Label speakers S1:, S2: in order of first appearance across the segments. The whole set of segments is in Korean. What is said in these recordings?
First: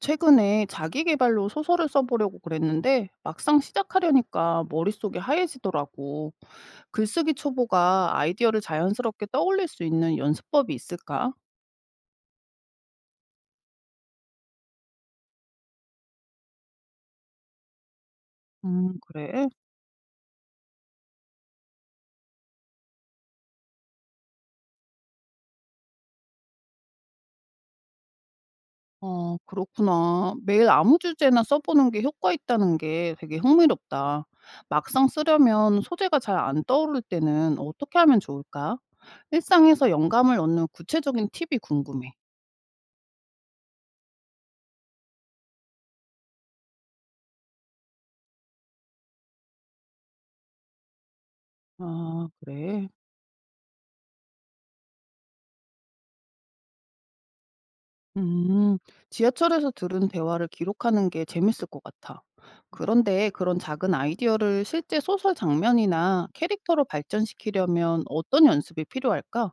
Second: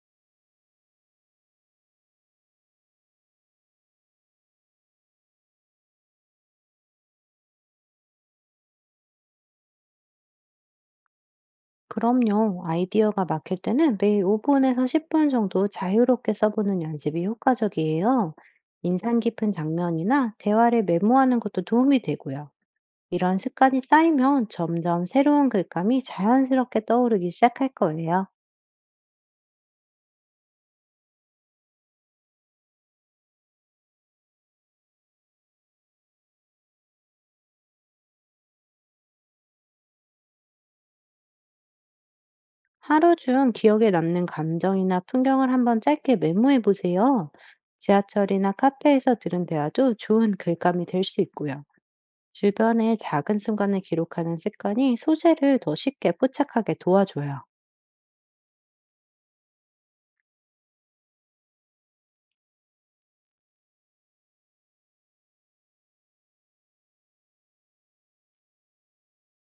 S1: 최근에 자기 계발로 소설을 써보려고 그랬는데 막상 시작하려니까 머릿속이 하얘지더라고. 글쓰기 초보가 아이디어를 자연스럽게 떠올릴 수 있는 연습법이 있을까?
S2: 그럼요. 아이디어가 막힐 때는 매일 5분에서 10분 정도 자유롭게 써보는 연습이 효과적이에요. 인상
S1: 그래?
S2: 깊은 장면이나 대화를 메모하는 것도 도움이 되고요. 이런 습관이 쌓이면 점점 새로운 글감이 자연스럽게 떠오르기 시작할 거예요.
S1: 어, 그렇구나. 매일 아무 주제나 써보는 게 효과 있다는 게 되게 흥미롭다. 막상 쓰려면 소재가 잘 안 떠오를 때는 어떻게 하면 좋을까? 일상에서 영감을 얻는 구체적인 팁이 궁금해.
S2: 하루 중 기억에 남는 감정이나 풍경을 한번 짧게 메모해 보세요. 지하철이나 카페에서 들은 대화도 좋은 글감이 될 수 있고요.
S1: 아, 그래.
S2: 주변의 작은 순간을 기록하는 습관이 소재를 더 쉽게 포착하게 도와줘요.
S1: 음, 지하철에서 들은 대화를 기록하는 게 재밌을 것 같아. 그런데 그런 작은 아이디어를 실제 소설 장면이나 캐릭터로 발전시키려면 어떤 연습이 필요할까?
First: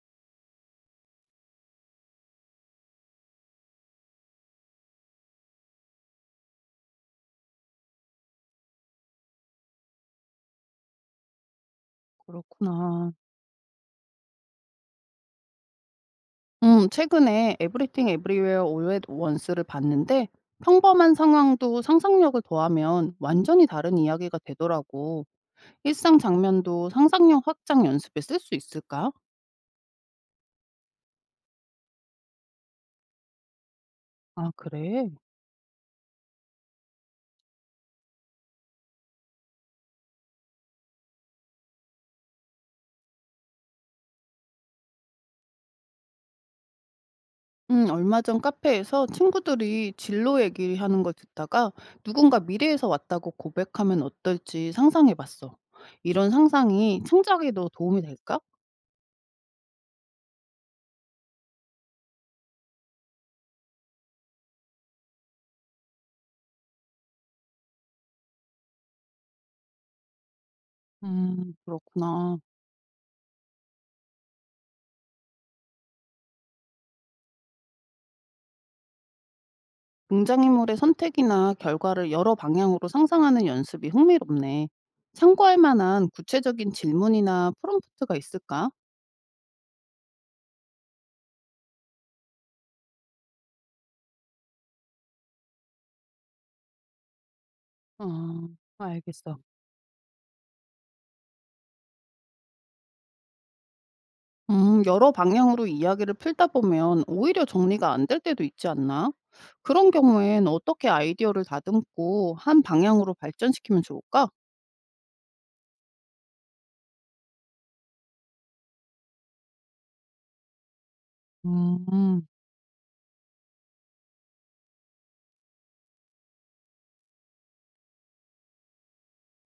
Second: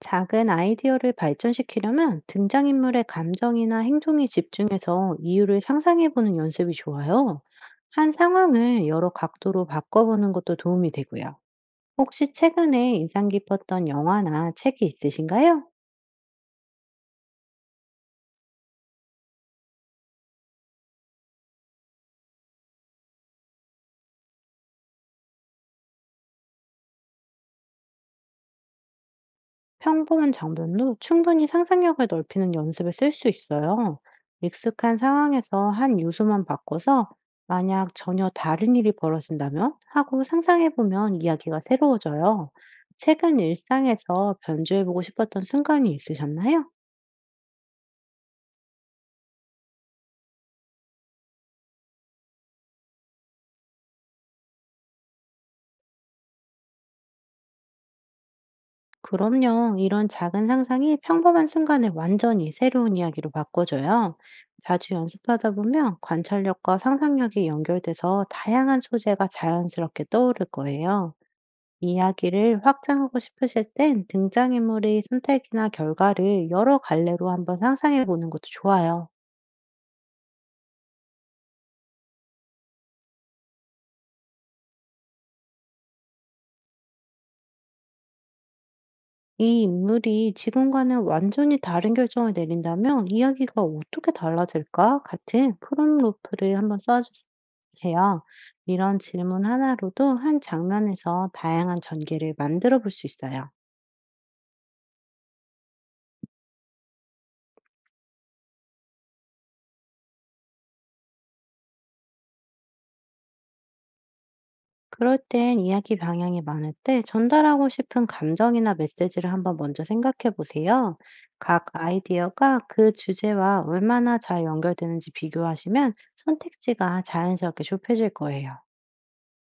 S2: 작은 아이디어를 발전시키려면 등장인물의 감정이나 행동에 집중해서 이유를 상상해보는 연습이 좋아요. 한 상황을 여러 각도로 바꿔보는 것도 도움이 되고요. 혹시 최근에
S1: 그렇구나.
S2: 인상 깊었던 영화나 책이 있으신가요?
S1: 최근에 에브리띵 에브리웨어 올 at once를 봤는데 평범한 상황도 상상력을 더하면 완전히 다른 이야기가 되더라고. 일상 장면도 상상력 확장 연습에 쓸 수 있을까?
S2: 평범한 장면도 충분히 상상력을 넓히는 연습에 쓸 수 있어요.
S1: 아,
S2: 익숙한
S1: 그래.
S2: 상황에서 한 요소만 바꿔서 만약 전혀 다른 일이 벌어진다면 하고 상상해보면 이야기가 새로워져요. 최근 일상에서 변주해보고 싶었던 순간이 있으셨나요?
S1: 얼마 전 카페에서 친구들이 진로 얘기하는 걸 듣다가 누군가 미래에서 왔다고 고백하면 어떨지 상상해 봤어. 이런 상상이 창작에도 도움이 될까?
S2: 그럼요. 이런 작은 상상이 평범한 순간을 완전히 새로운 이야기로 바꿔줘요. 자주 연습하다 보면 관찰력과 상상력이 연결돼서 다양한 소재가 자연스럽게 떠오를 거예요.
S1: 그렇구나.
S2: 이야기를 확장하고 싶으실 땐 등장인물의 선택이나 결과를 여러 갈래로 한번 상상해 보는 것도 좋아요.
S1: 등장인물의 선택이나 결과를 여러 방향으로 상상하는 연습이 흥미롭네. 참고할 만한 구체적인 질문이나 프롬프트가 있을까?
S2: 이 인물이 지금과는 완전히 다른 결정을 내린다면 이야기가 어떻게 달라질까? 같은 프롬로프를 한번 써주세요.
S1: 어,
S2: 이런
S1: 알겠어.
S2: 질문 하나로도 한 장면에서 다양한 전개를 만들어 볼 수 있어요.
S1: 여러 방향으로 이야기를 풀다 보면 오히려 정리가 안 될 때도 있지 않나? 그런 경우엔 어떻게 아이디어를 다듬고 한 방향으로 발전시키면 좋을까?
S2: 그럴 땐 이야기 방향이 많을 때 전달하고 싶은 감정이나 메시지를 한번 먼저 생각해 보세요. 각
S1: 음,
S2: 아이디어가 그 주제와 얼마나 잘 연결되는지 비교하시면 선택지가 자연스럽게 좁혀질 거예요.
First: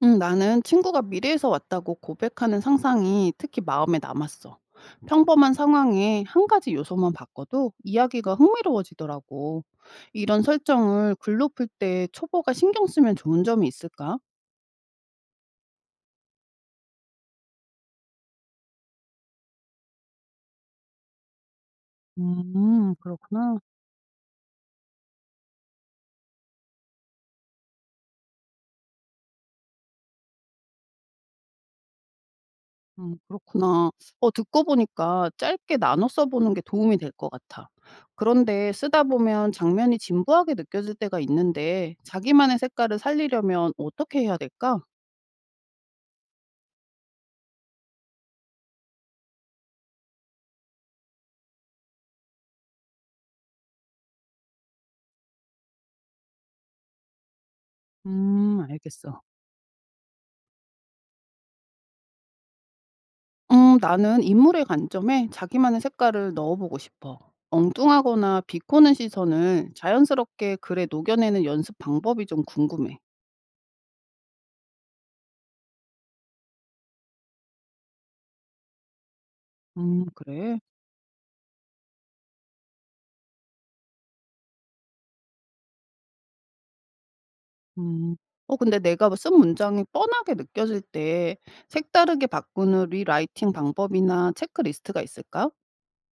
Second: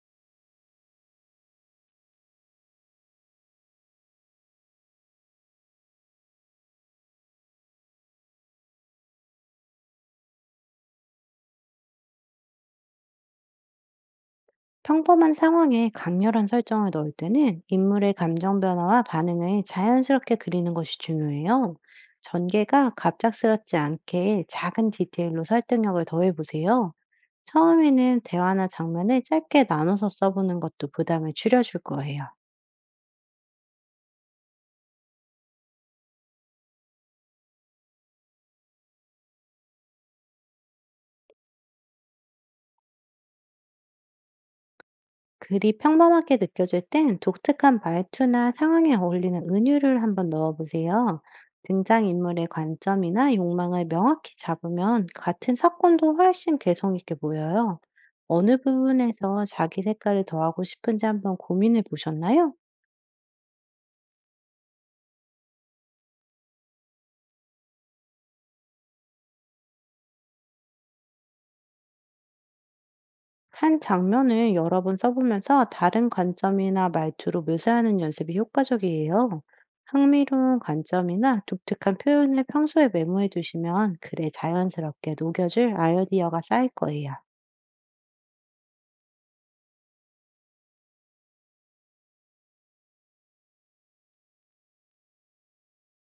S1: 음, 나는 친구가 미래에서 왔다고 고백하는 상상이 특히 마음에 남았어. 평범한 상황에 한 가지 요소만 바꿔도 이야기가 흥미로워지더라고. 이런 설정을 글로 풀 때 초보가 신경 쓰면 좋은 점이 있을까?
S2: 평범한 상황에 강렬한 설정을 넣을 때는 인물의 감정 변화와 반응을 자연스럽게 그리는 것이 중요해요. 전개가
S1: 그렇구나.
S2: 갑작스럽지 않게 작은 디테일로 설득력을 더해 보세요. 처음에는 대화나 장면을 짧게 나눠서 써보는 것도 부담을 줄여줄 거예요.
S1: 그렇구나. 어 듣고 보니까 짧게 나눠 써 보는 게 도움이 될 것 같아. 그런데 쓰다 보면 장면이 진부하게 느껴질 때가 있는데 자기만의 색깔을 살리려면 어떻게 해야 될까?
S2: 글이 평범하게 느껴질 땐 독특한 말투나 상황에 어울리는 은유를 한번 넣어보세요. 등장인물의 관점이나 욕망을 명확히 잡으면 같은 사건도 훨씬 개성 있게 보여요. 어느
S1: 알겠어.
S2: 부분에서 자기 색깔을 더하고 싶은지 한번 고민해 보셨나요?
S1: 나는 인물의 관점에 자기만의 색깔을 넣어보고 싶어. 엉뚱하거나 비꼬는 시선을 자연스럽게 글에 녹여내는 연습 방법이 좀 궁금해.
S2: 한 장면을 여러 번 써보면서 다른 관점이나 말투로 묘사하는 연습이 효과적이에요.
S1: 그래.
S2: 흥미로운 관점이나 독특한 표현을 평소에 메모해 두시면 글에 자연스럽게 녹여줄 아이디어가 쌓일 거예요.
S1: 음. 어 근데 내가 뭐 쓴 문장이 뻔하게 느껴질 때 색다르게 바꾸는 리라이팅 방법이나 체크리스트가 있을까?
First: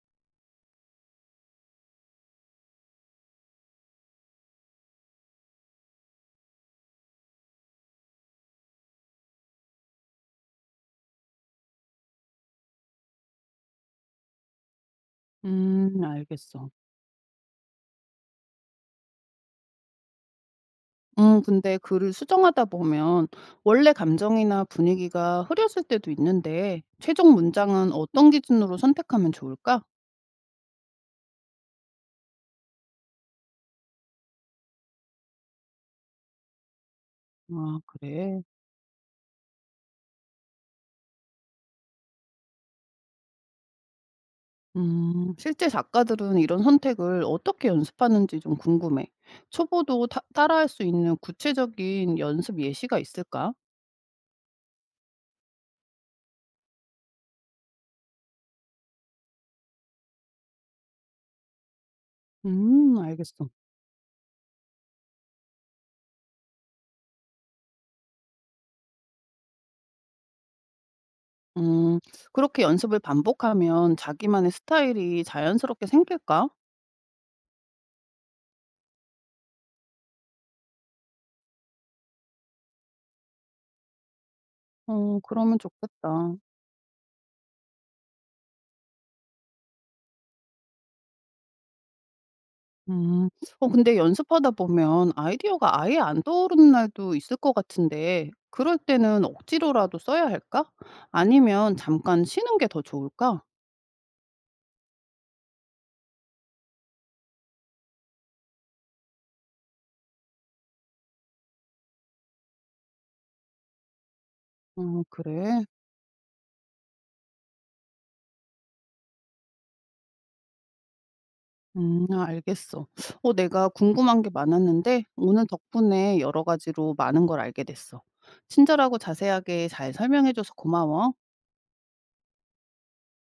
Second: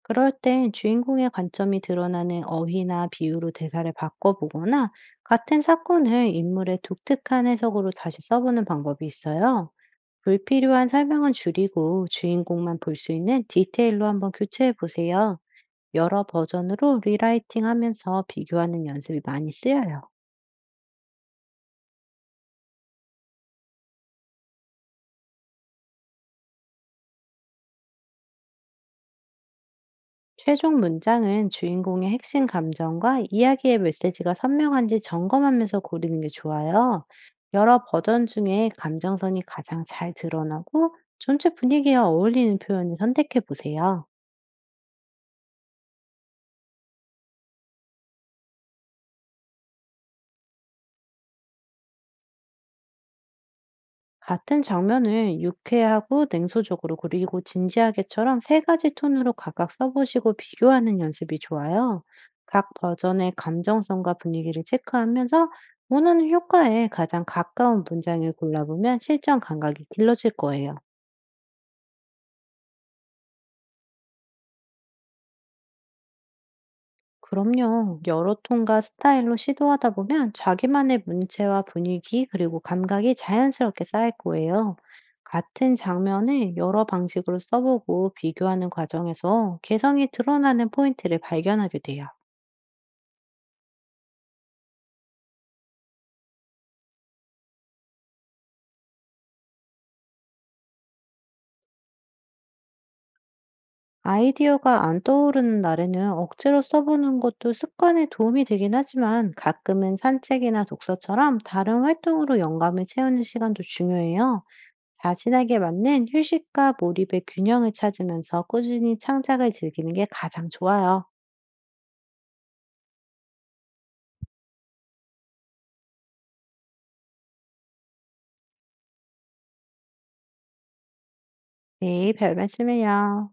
S2: 그럴 땐 주인공의 관점이 드러나는 어휘나 비유로 대사를 바꿔보거나 같은 사건을 인물의 독특한 해석으로 다시 써보는 방법이 있어요. 불필요한 설명은 줄이고 주인공만 볼 수 있는 디테일로 한번 교체해 보세요. 여러
S1: 알겠어.
S2: 버전으로 리라이팅하면서 비교하는 연습이 많이 쓰여요.
S1: 근데 글을 수정하다 보면 원래 감정이나 분위기가 흐려질 때도 있는데 최종 문장은 어떤 기준으로 선택하면 좋을까?
S2: 최종 문장은 주인공의 핵심 감정과 이야기의 메시지가 선명한지 점검하면서 고르는 게 좋아요.
S1: 아,
S2: 여러 버전
S1: 그래.
S2: 중에 감정선이 가장 잘 드러나고 전체 분위기와 어울리는 표현을 선택해 보세요.
S1: 실제 작가들은 이런 선택을 어떻게 연습하는지 좀 궁금해. 초보도 따라할 수 있는 구체적인 연습 예시가 있을까?
S2: 같은 장면을 유쾌하고 냉소적으로 그리고 진지하게처럼 세 가지 톤으로 각각 써보시고 비교하는 연습이 좋아요. 각 버전의
S1: 알겠어.
S2: 감정성과 분위기를 체크하면서 원하는 효과에 가장 가까운 문장을 골라보면 실전 감각이 길러질 거예요.
S1: 음. 그렇게 연습을 반복하면 자기만의 스타일이 자연스럽게 생길까?
S2: 그럼요. 여러 톤과 스타일로 시도하다 보면 자기만의 문체와 분위기, 그리고 감각이 자연스럽게 쌓일 거예요.
S1: 어 그러면
S2: 같은
S1: 좋겠다.
S2: 장면을 여러 방식으로 써보고 비교하는 과정에서 개성이 드러나는 포인트를 발견하게 돼요.
S1: 음. 어 근데 연습하다 보면 아이디어가 아예 안 떠오르는 날도 있을 것 같은데 그럴 때는 억지로라도 써야 할까? 아니면 잠깐 쉬는 게 더 좋을까?
S2: 아이디어가 안 떠오르는 날에는 억지로 써보는 것도 습관에 도움이 되긴 하지만 가끔은 산책이나 독서처럼 다른 활동으로 영감을 채우는 시간도 중요해요. 자신에게
S1: 그래?
S2: 맞는 휴식과 몰입의 균형을 찾으면서 꾸준히 창작을 즐기는 게 가장 좋아요.
S1: 아, 알겠어. 어 내가 궁금한 게 많았는데 오늘 덕분에 여러 가지로 많은 걸 알게 됐어. 친절하고 자세하게 잘 설명해 줘서 고마워.
S2: 네, 별 말씀을요.